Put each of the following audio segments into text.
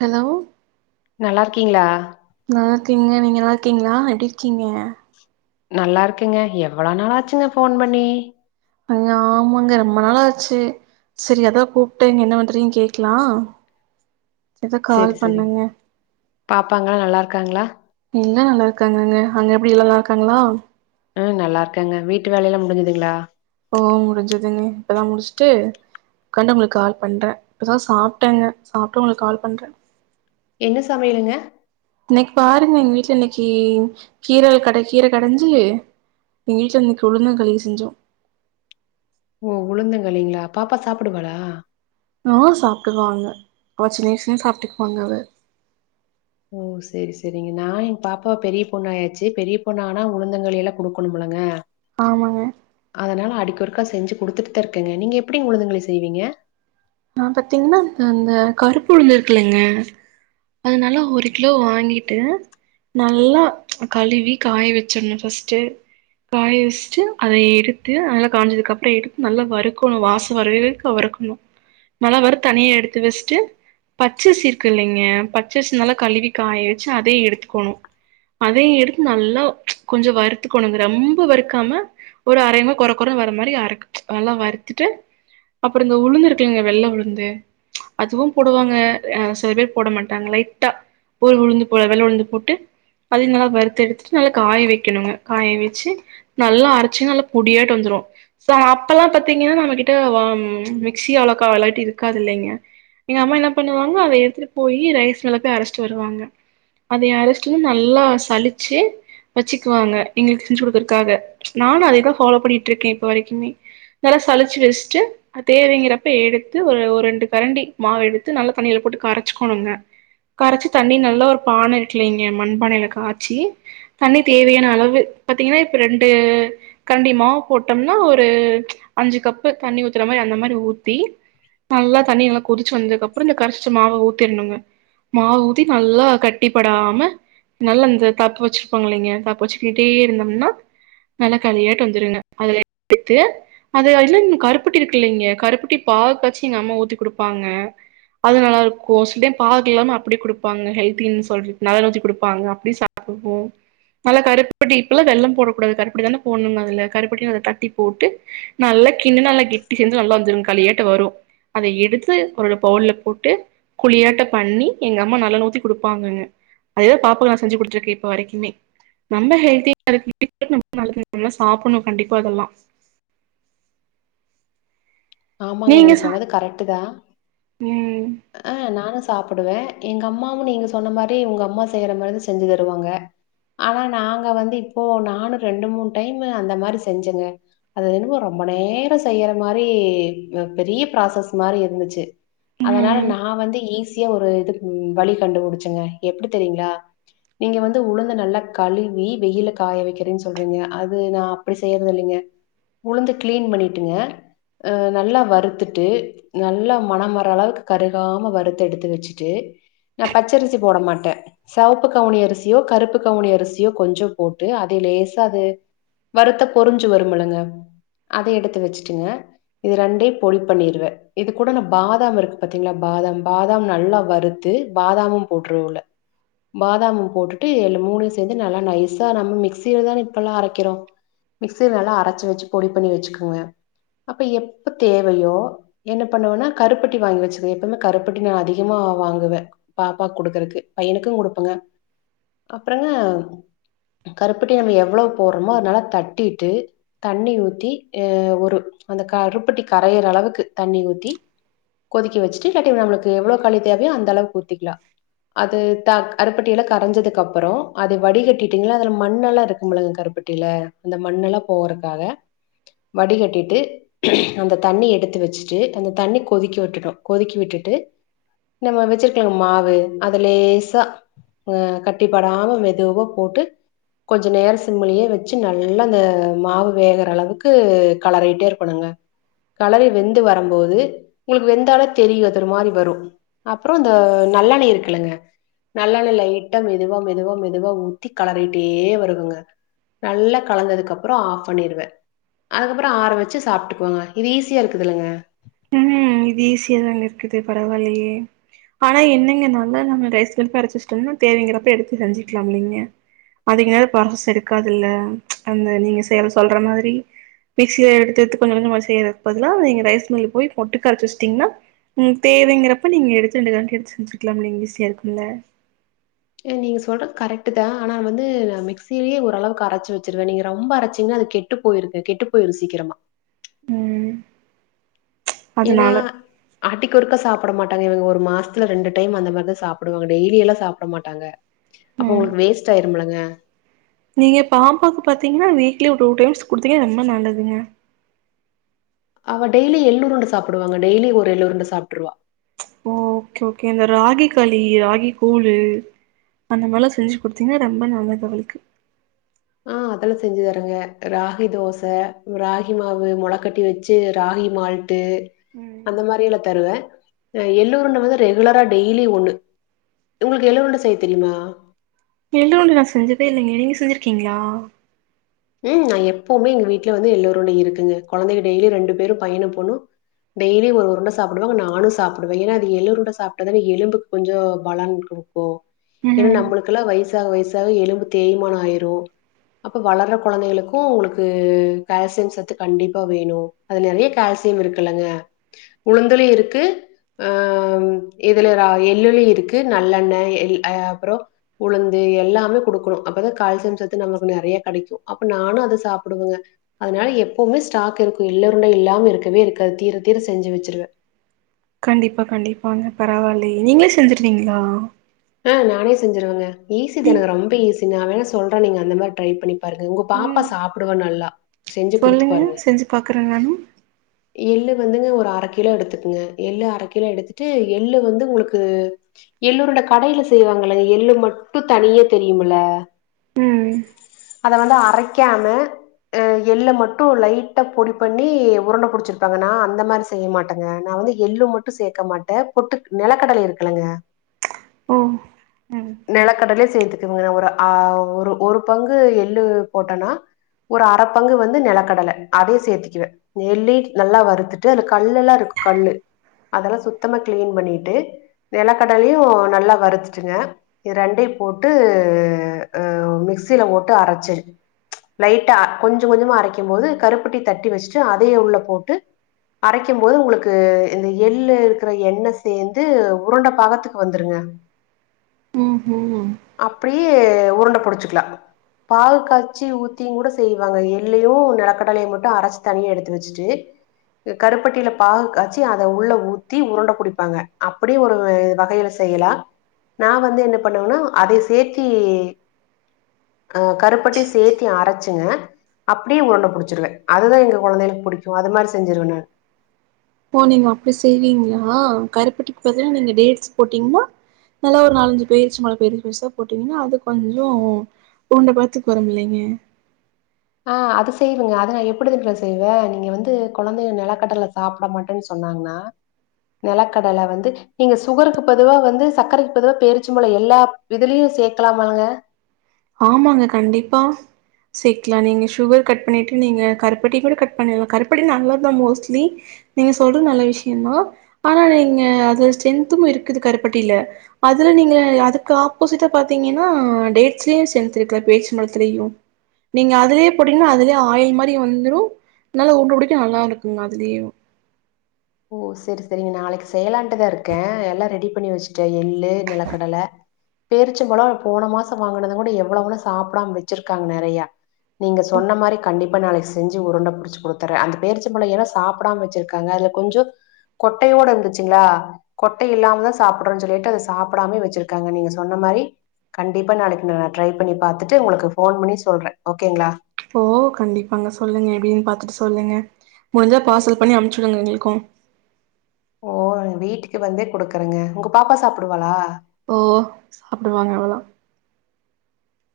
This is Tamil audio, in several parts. ஹலோவ் நல்லா இருக்கீங்களா நல்ல இருக்கீங்க நீங்க நல்லா இருக்கீங்களா எப்டிருக்கீங்க நல்லா இருக்குங்க எவ்வளோ நாளாச்சுங்க போன் பண்ணி அங்க ஆமாங்க ரொம்ப நாளாச்சு செரி அதா கூப்ட்டே இங்க என்ன பண்றீங் கேக்கலா அதா கால் செரி செரி பண்ணங்க பாப்பாங்களா நல்லா இருக்காங்களா இங்க நல்லா இருக்காங்கங்க அங்க எப்டி எல்லா நல்லா இருக்காங்களா ம் நல்லா இருக்காங்க வீட்டு வேலயெல்லா முடிஞ்சுதுங்களா ஓ முடிஞ்சுதுங்க இப்பதா முட்ச்ட்டு உக்காண்டு உங்களுக்கு கால் பண்றே இப்போதா சாப்ட்டேங்க சாப்ட்டு உங்களுக்கு கால் பண்றே என்ன சமையலுங்க இன்னைக்கி பாருங்க எங்க வீட்ல இன்னைக்கி கீரல் கட கீர கடைஞ்சு எங்க வீட்டுல இன்னக்கி உழுந்தங்களி செஞ்சொ ஓ உளுந்தங்களிங்களா பாப்பா சாப்புடுவாளா நா சாப்பிட்டுக்குவாங்க அவ சின்னவயஷ்லயு சாப்ட்டுக்குவாங்க அத ஓ செரி செரிங்க நா எங் பாப்பா பெரிய பொண்ணு ஆயாச்சு பெரிய பொண்ணா ஆனா உளுந்தங்களி எல்லா கொடுக்கணுமலங்க ஆமாங்க அதனால அடிக்கொறுக்கா செஞ்சு கொடுத்துட்டு தா இருக்கேங்க நீங்க எப்டிங் உழுந்தங்களி செய்வீங்க நா பாத்தீங்ன்னா இந்த கருப்புழுந்து இருக்குலங்க அத நல்லா ஒரு கிலோ வாங்கிட்டு நல்லா கழுவி காய வெச்சர்ணு ஃபஸ்ட்டு காய வெஸ்ட்டு அத எடுத்து அதல்ல காஞ்சதுக்கு அப்புறோ எடுத்து நல்லா வறுக்கணு வாச வரவே வேக்கு வறுக்கணு நல்லா வறுத்த தனியா எடுத்து வெஸ்ட்டு பச்சர்சி இருக்கு இல்லைங்க பச்சரிசி நல்வா கழுவி காய வெச்சு அதயு எடுத்துக்கணு அதையு எடுத்து நல்லா கொஞ்சோ வறுத்துக்கணுங் ரொம்ப வறுக்காம ஒரு அரையங்க கொற கொறன் வர மாரி அர நல்லா வறுத்துட்டு அப்புறோ இந்த உளுந்து இரு க்குங்க வெள்ள உளுந்து அதுவு போடுவாங்க அ சில பேர் போட மாட்டாங்க லைட்டா போல் உளுந்து போல வெள்ள உளுந்து போட்டு அதயு நல்லா வறுத்தெடுத்துட்டு நல்லா காய வெக்கணுங்க காய வெச்சு நல்லா அரச்சு நல்லா பொடியாட்டு வந்துரு ச அப்பல்லா பாத்தீங்கன்னா நம்ம கிட்ட வ ம் மி க்ஸி அவ்ளக்கா எல்லாட்டியு இருக்காதில்லைங்க எங்க அம்மா என்ன பண்ணுவாங்கோ அத எடுத்துட்டு போயி ரைஸ் மில்லத்தா அரஷ்ட்டு வருவாங்க அதை அரஷ்டும் நல்லா சளிச்சு வெச்சுக்குவாங்க எங்களுக்கு செஞ்சு குடுக்குறக்காக நானு அதேதா ஃபாலோ பண்ணிட்டுருக்க இப்போ வரைக்குமே நல்லா சளிச்சு வெஷ்ட்டு அத் தேவைங் கப்ப எடுத்து ஒரு ஒரு ரெண்டு கரண்டி மாவு எடுத்து நல்லா தண்ணியில போட்டு கரைச்சுக்கணுங்க கரச்சு தண்ணி நல்லா ஒரு பான இருக்குலைங்க மண்பானையில காச்சி தண்ணி தேவையான அளவு பாத்தீங்கன்னா இப்ப ரெண்டு கண்டி மாவு போட்டோம்னா ஒரு அஞ்சு கப்பு தண்ணி ஊத்துற மாரி அந்த மாரி ஊ த்தி நல்லா தண்ணி எல்லா கொதிச்சு வந்ததுக்கப்புறோ இந்த கரச்ச மாவ ஊத்திண்ணுங்க மாவு ஊத்தி நல்லா கட்டிப்படாம நல்லா இந்த தப்ப வச்சிருப்பாங்கில்லைங்க தப் வெச்சுக்கிட்டே இருந்தோம்னா நல்லா களியாட்டு வந்துருங்க அதுல எடுத்து அது இல்லங் கருப்பட்டி இருக்குல்லைங்க கருப்ப ட்டி பாவ்காச்சி எங்க அம்மா ஊத்தி குடுப்பாங்க அது நல்லாருக்கு சில் டைம் பாகில்லாம அப்படியே குடுப்பாங்க ஹெல்தின் சொல்லிட் நல்லெண்ணெ ஊத்தி குடுப்பாங்க அப்டி சா ப்புட்வோ நல்லா கருப்பட்டி இப்பெல்லா வெள்ளம் போடக்கூடாது கருப்பட்டி தான போட்ணுங்க அதுல கருப்பட்டின் அத தட்டி போட்டு நல்லா கிண்ணுணா நல்லா கெட்டி சேந்து நல்லா வந்துருங் களியாட்ட வரு அத எடுத்து ஒரு பவுல்ல போட்டு குழியாட்ட பண்ணி எங்கம்மா நல்லெண்ணெ ஊத்தி குடுப்பாங்கங்க அதேதா பாப்பாக்கு நா செஞ்சு குடுத்துட்ருக்கே இப்ப வரைக்குமே நம்ம ஹெல்தியா இரு [inaudible] நல்லா சாப்புண்ணு கண்டிப்பா அதல்லா ஆமாங்க நீங்க சொன்னது கரெக்டுதா ம் ஆ நானு சாப்பிடுவே எங்க அம்மாவு நீங்க சொன்ன மாரி உங்க அம்மா செய்யற மாரிதா செஞ்சு தருவாங்க ஆனா நாங்க வந்து இப்போ நானு ரெண்டு மூண் டைம் அந்த மாரி செஞ்சங்க அது என்னமோ ரொம்ப நேரோ செய்யற மாரி அ பெரிய ப்ராசஸ் மாரி இருந்துச்சு அதனால ம் நா வந்து ஈஸியா ஒரு இது ம் வழி கண்டுபிடிச்சுங்க எப்படி தெரியுங்ளா நீங்க வந்து உளுந்த நல்லா கழுவி வெயில்ல காய வெக்கறீன் சொல்றீங்க அது நா அப்படி செய்யறதில்லிங்க உளுந்து க்ளீன் பண்ணிட்டுங்க அ நல்லா வறுத்துட்டு நல்லா மனம் வர அளவுக்கு கருகாம வறுத்தெடுத்து வெச்சுட்டு நா பச்சரிசி போட மாட்டே சவப்பு கவுனி அரிசியு கருப்பு கவுனி அரிசியு கொஞ்சோ போட்டு அதே லேசா அது வறுத்தா பொரிஞ்சு வருமில்லங்க அத எடுத்து வெச்சுட்டுங்க இது ரெண்டயு பொடி பண்ணிருவே இது கூட ந பாதாம் இருக்கு பாத்தீங்ளா பாதாம் பாதாம் நல்லா வறுத்து பாதாமு போட்டுருவ உள்ள பாதாம் போட்டுட்டு இல்ல மூணையு சேத்து நல்லா நைஸா நம்ம மிக்சியிலதானே இப்பெல்லா அரைக்கிறோ மிக்சில நல்லா அரச்சு வச்சு பொடி பண்ணி வச்சுக்கோங்க அப்ப எப்ப தேவையோ என்ன பண்ணுவேனா கருப்பட்டி வாங்கி வச்சுக்குவு எப்பவுமே கருப்பட்டி நா அதிகமா வாங்குவே பாப்பா குடுக்குறக்கு பையனுக்கு குடுப்பங்க அப்றங்க கருப்பட்டி நம்ம எவ்ளோ போட்றோமோ அத நல்லா தட்டிட்டு தண்ணி ஊத்தி அ ஒரு அந்த க கருப்பட்டி கரையிற அளவுக்கு தண்ணி ஊத்தி கொதிக்க வச்சுட்டு கட்டி நம்ளுக்கு எவ்ளோ களி தேவையோ அந்த அளவுக்கு ஊத்திக்லா அது த கருப்பட்டிய எல்லா கரைஞ்சதுக்கு அப்றோ அது வடிகட்டிட்டீங்ளா அதுல மண்ணெல்லா இருக்கு கருப்பட்டி ல அந்த மண்ணெல்லா போறக்காக வடிகட்டிட்டு அந்த தண்ணி எடுத்து வச்சுட்டு அந்த தண்ணி கொதிக்க விட்டுனு கொதிக்க விட்டுட்டு நம்ம வச்சிருக்கல மாவு அது லேசா அகட்டிப்படாம மெதுவா போட்டு கொஞ்சோ நேரோ சிம்லியே வச்சு நல்லா அந்த மாவு வேகுற அளவுக்கு கலரிட்டே இருக்கணுங்க கலறி வெந்து வரும்போது உங்களுக்கு வெந்தால தெரியு ஒரே மாதிரி வரு அப்றோ இந்த நல்லெண்ணெய் இருக்குள்ளங்க நல்லஎண்ணெய் லைட்டா மெதுவா மெதுவா மெதுவா ஊத்தி கலறிட்டுட்டே வருகுங்க நல்லா கலந்ததுக்கு அப்றோ ஆஃப் பண்ணிடுவே அதுக்கப்றோ ஆற வச்சு சாப்ட்டு கோங்க இது ஈஸியாக இருக்குதுல்லங்க ம் இது ஈஸியாகதாங்க இருக்குது பரவால்லியே ஆனா என்னங்கனால நம்ம ரைஸ் கப்பு அரைவச்ட்டோனா தேவைங்கிறப்ப எடுத்து செஞ்சுக்கலாம் இல்லிங்க அதிக நாளு பளசு எடுக்காதுல்ல அந்த நீங்க செயல சொல்ற மாதிரி மிக்சிய எடுத்து எடுத்து கொஞ்ச கொஞ்ச செய்யறதுக்கு பதில்லா நீங்க ரைஸ் மில்க்கு பொய்ட்டு ஒட்டுக்கா அரச்சு வச்சுட்டிங்கன்னா ம் தேவைங்கிறப்ப நீங்க எடுத்து ரெண்டு கரண்டி எடுத்து செஞ்சுர்க்லாம்லா நீங்க ஈஸியா இருக்குல்ல நீங்க சொல்றது கரெக்டதா ஆனா வந்து மிக்சியிலே ஓரளவுக்கு அரச்சு வச்சுருவே நீங்த ரொம்ப அரச்சிங்கன்னா அது கெட்று கெட்டு பொயிருது சீக்ரமா ம் ஏனா அதனால ஆட்டிக்கொருக்கா சாப்ட இவுங்க ஒரு மாசத்துல ரெண்டு டைம் அந்த மாரிதா சாப்டுவாங்க டெய்லியெல்லா சாப்ட மாட்டாங்க அப்ப ம் உங்ளுக்கு வேஸ்ட் ஆயிரும் இல்லங்க நீங்க பாப்பாக்கு பாத்திங்ன்னா வீக்லி ஒரு டூ டைம்ஸ் குடுத்தீங்கனா ரொம்ப நல்லதுங்க அவ டெய்லி எள்ளு உருண்ட சாப்டுவாங்க டெய்லி ஒரு எள்ளு உருண்ட சாப்ட்ருவா ஓகே ஓகே இந்த ராகி களி ராகி கூளு அந்த மாரில்லா செஞ்சு குடுத்தீங்கான ரொம்ப நல்லது அவளுக்கு அ அதெல்லா செஞ்சு தரங்க ராகி தோச ராகி மாவு மொளக்கட்டி வச்சு ராகி மால் ட்ரு ம் அந்த மாரில்லா தருவே எள்ளு உருண்ட வந்து ரெகுலரா டெய்லி ஒண்ணு ஒங்ளுக்கு எள்ளு உருண்ட செய்ய தெரியுமா எள்ளு உருண்ட நா செஞ்சதே இல்லங்க நீங்க செஞ்சிருக்கீங்ளா ம் நா எப்பவுமே எங்க வீட்ல வந்து எள்ளு உருண்ட இருக்குங்க கொழந்தைங்க டெய்லி ரெண்டு பேரு பையனு பொண்ணு டெய்லி ஒரு உருண்ட சாப்டுவே நானு சாப்டுவே ஏன அது எள்ளு உருண்ட சாப்ட்டதானே எலும்பு கொஞ்சோ பலன் கொடுக்கு ஏன்னா ம் நம்மளுக்கெல்லா வயசாக வயசாக எலும்பு தேய்மானோ ஆயிரு அப்ப வளர்ர கொழந்தைகளுக்கு உங்ளுக்கு கால்சியம் சத்து கண்டிப்பா வேணு அதுல நெறைய கால்சியம் இருக்குல்லங்க உளுந்துலியு இருக்கு அ இதுல ரா எள்ளுலி இருக்கு நல்லெண்ணெ எள்ளு அப்றோ உளுந்து எல்லாமே குடுக்குணு அப்போதா கால்சியம் சத்து நமக்குக்கு நறைய கெடைக்கு அப்ப நானு அத சாப்பிடுவங்க அதுனால எப்பவுமே ஸ்டாக் இருக்கூ எள்ளருண்ட இல்லாம இருக்கவே இருக்காது தீர தீர செஞ்சு வெச்சுருவ கண்டிப்பா கண்டிப்பாங்க பரவால்லியே நீங்களே செஞ்சிருவீங்ளா அ நானே செஞ்சிருவங்க ஈசி தான நீங் ரொம்ப ஈஸி நா வேண சொல்ற நீங்க அந்த மார் ட்ரை பண்ணிப் பாருங்க உங்க பாப்பா ம் சாப்பிடுவா நல்லா செஞ்சு குடுத்து சொல்லுங்க பாருங்க. செஞ்சு பாக்குற நானூ எள்ளு வந்துங்க ஒரு அர கிலோ எடுத்துக்குங்க எள்ளு அரகிலோ எடுத்துட்டு எள்ளு வந்து உங்ளுக்கு எள்ளுஉருண்ட கடைல செய்வாங்கள எள்ளு மட்டு தனிய தெரியுமுல்ல ம் அத வந்து அரைக்காம அ எள்ள மட்டு லைட்டா பொடி பண்ணி உருண்ட புடிச்சுருப்பாங்கா நா அந்த மாரி செய்ய மாட்டங்க நா வந்து எள்ளு மட்டு சேக்கமாட்டே பொட்டுக் நெலக்கடலை இருக்குள்ளங்க ஓ ம் நெலக்கடலையு சேத்துக்குவங்க ஒரு அ ஒரு ஒரு பங்கு எள்ளு போட்டன்னா ஒரு அறப்பங்கு வந்து நெலக்கடல அதே சேத்திக்குவே எள்ளீட் நல்லா வறுத்துட்டு அது கல்லெல்லா இருக் கல்லு அதலா சுத்தமா க்கிளீன் பண்ணிட்டு நெலக்கடலியு நல்லா வறுத்துட்டுங்க இரெண்டியு போட்டு அ மிக்சில ஒட்ட அரச்சு லைட்டா கொஞ்சொ கொஞ்சொமா அரைக்கும்போது கருப்பட்டி தட்டி வெச்சுட்டு அதயே உள்ளபோட்டு அரைக்கும்போது உங்ளுக்கு இந்த எள்ளு இருக்குற எண்ண சேந்து உருண்ட பாகத்துக் வந்துருங்க ஓஹோ அப்புடி உருண்டபுடிச்சுக்லா பாகு காச்சி ஊத்தியுங்கூட செய்வாங்க எல்லையு நெலக்கடலையு மட்டு அரைச்சு தனியஎடுத்து வச்ட்டு கருப்பட்டில பாகு காச்சி அத உள்ள ஊத்தி உருண்டபுடிப்பாங்க அப்புடி ஒரு வகைல செய்யலா நா வந்து என்ன பண்ணுவன்னா அதை சேத்தி அ கருப்பட்டி சேத்தி அரைச்சுங்க அப்டி உருண்ட புடிச்சிருவ அதுத எங்க கொழந்தைளுக்கு புடிக்கு அது மார் செஞ்சிருவ நா ஓ நீங்க அப்டி செய்வீங்ளா கருப்பட்டிக் பதில் நீங்க டேட்ஸ் போட்டிங்னா நல்லா ஒரு நாலஞ்சு பேரிச்சம்பழ பெரு பெருசா போட்டீங்ன்னா அது கொஞ்சொ ஊண்ட பதத்துக் வருமில்லைங்க அ அதுசெய்வங்க அத நா எப்டுதுன்ர செய்வ நீங்க வந்து கொழந்தைக நெலக்கடல சாப்டமாட் டன் சொன்னாங்னா நெலக்கடல வந்து நீங்க சுகருக்கு பதுவா வந்து சக்கரைக் பதுவா பேரிச்சம்பழொ எல்லாப் இதுலியு சேக்கலாமாங்க ஆம்மாங்க கண்டிப்பா சேக்கலா நீங்க சுகர் கட் பண்ணிட்டு நீங்க கருப்பட்டி கூட கட் பண்ணில்லா கருப்பட்டி நல்லாத்தா மோஸ்ட்லி நீங்க சொல்றது நல்ல விஷ்யமா ஆனா நீங்க அது ஸ்ட்ரென்த்தும் இருக்குது கருப்பட்டில அதுல நீங்க அதுக்கு ஆப்போசிட்டா பாத்தீங்கன்னா டே ட்ஸ்லியு ஸ்ட்ரெந்த் இருக்குல பேர்ச்சம் பழத்திலியு நீங்க அதுலே போட்டீங்ன்னா அதுலேயே ஆயில் மாரி வந்துரு நல்ல உருண்ட புடிக்க நல்லா இருக்குங்க அதுலியு ஓ செர் செரிங்க நாளைக் செய்யலாண்டுதா இருக்கே எல்லா ரெடி பண்ணி வச்சுட்டே எள் ளு நிலக்கடல பேரிச்சம்பழொ நா போன மாசோ வாங்கனதுந்கொட எவ்வளவ்ளோ சாப்டாம் வச்சுர்க்காங் நெறைய நீங்க சொன்ன மாரி கண்டிப்பா நாளைக் செஞ்சு உருண்ட புடிச் குடுத்துறே அந்த பேரிச்சம்பழொ ஏனோ சாப்டாம வச்சிருக்காங்க அல கொஞ்சொ கொட்டையோட இருந்துச்சுங்ளா கொட்ட இல்லாமதா சாப்டனு சொல்லிட்டு அத சாப்டாம வச்சிருக்காங்க நீங்க சொன்ன மாரி கண்டிப்பா நாளைக்கு நா ட்ரை பண்ணி பாத்துட்டு உங்களுக்கு ஃபோன் பண்ணி சொல்றே ஓகேங்ளா ஓ கண்டிப்பாங்க சொல்லுங்க எப்டின் பாத்துட்டு சொல்லுங்க முடிஞ்சா பார்சல் பண்ணி அம்ச்சுடுங்க எங்ளுக்கு ஓ வீட்டுக்கு வந்தே குடுக்குறங்க ஒங்க பாப்பா சாப்டுவாளா ஓ சாப்டுவாங்க அதலா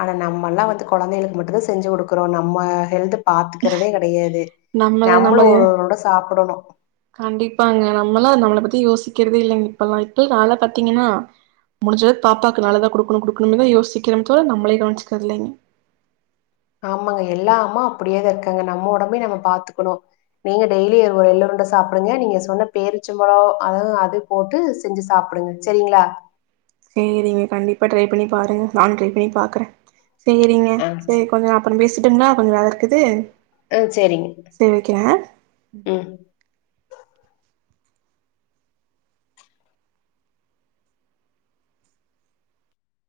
ஆனா நம்மள்லா வந்து கொழந்தைகளுக்கு மட்டுதா செஞ்சு குடுக்குறோ நம்ம ஹெல்த பாத்துக்கறதே கெடயாது நம்மளே நம்மளு நம்ம ஒரொரு உருண்ட சாப்புடனு கண்டிப்பாங்க நம்மளா நம்மள பத்தி யோசிக்கிறதே இல்லங்க இப்பல்லா இப்பே கால்ல பாத்தீங்கன்னா முடிஞ்சளவு பாப்பாக்கு நல்லதா குடுக்னு குடுக்னுமேதா யோசிக்கிறோமே தவர நம்மளே கவனிச்சிக்கறதில்லைங்க ஆமாங்க எல்லா அம்மா அப்டியேதாருக்காங்க நம்ம ஒடம்பயு நம்ம பாத்துக்கனு நீங்க டெய்லி ஒரு எள் உருண்ட சாப்டுங்க நீங்க சொன்ன பேரிச்சம்பழோ ஆ அது போட்டு செஞ்சு சாப்டுங்க செரிங்ளா சேரிங்க கண்டிப்பா ட்ரை பண்ணி பாருங்க நானு ட்ரை பண்ணி பாக்குறே சேரிங்க ஆ, சே ச- கொஞ் நா அப்றோ பேசட்டுங்ளா கொஞ்சோ வேலருக்குது ஓ சேரிங்க ம்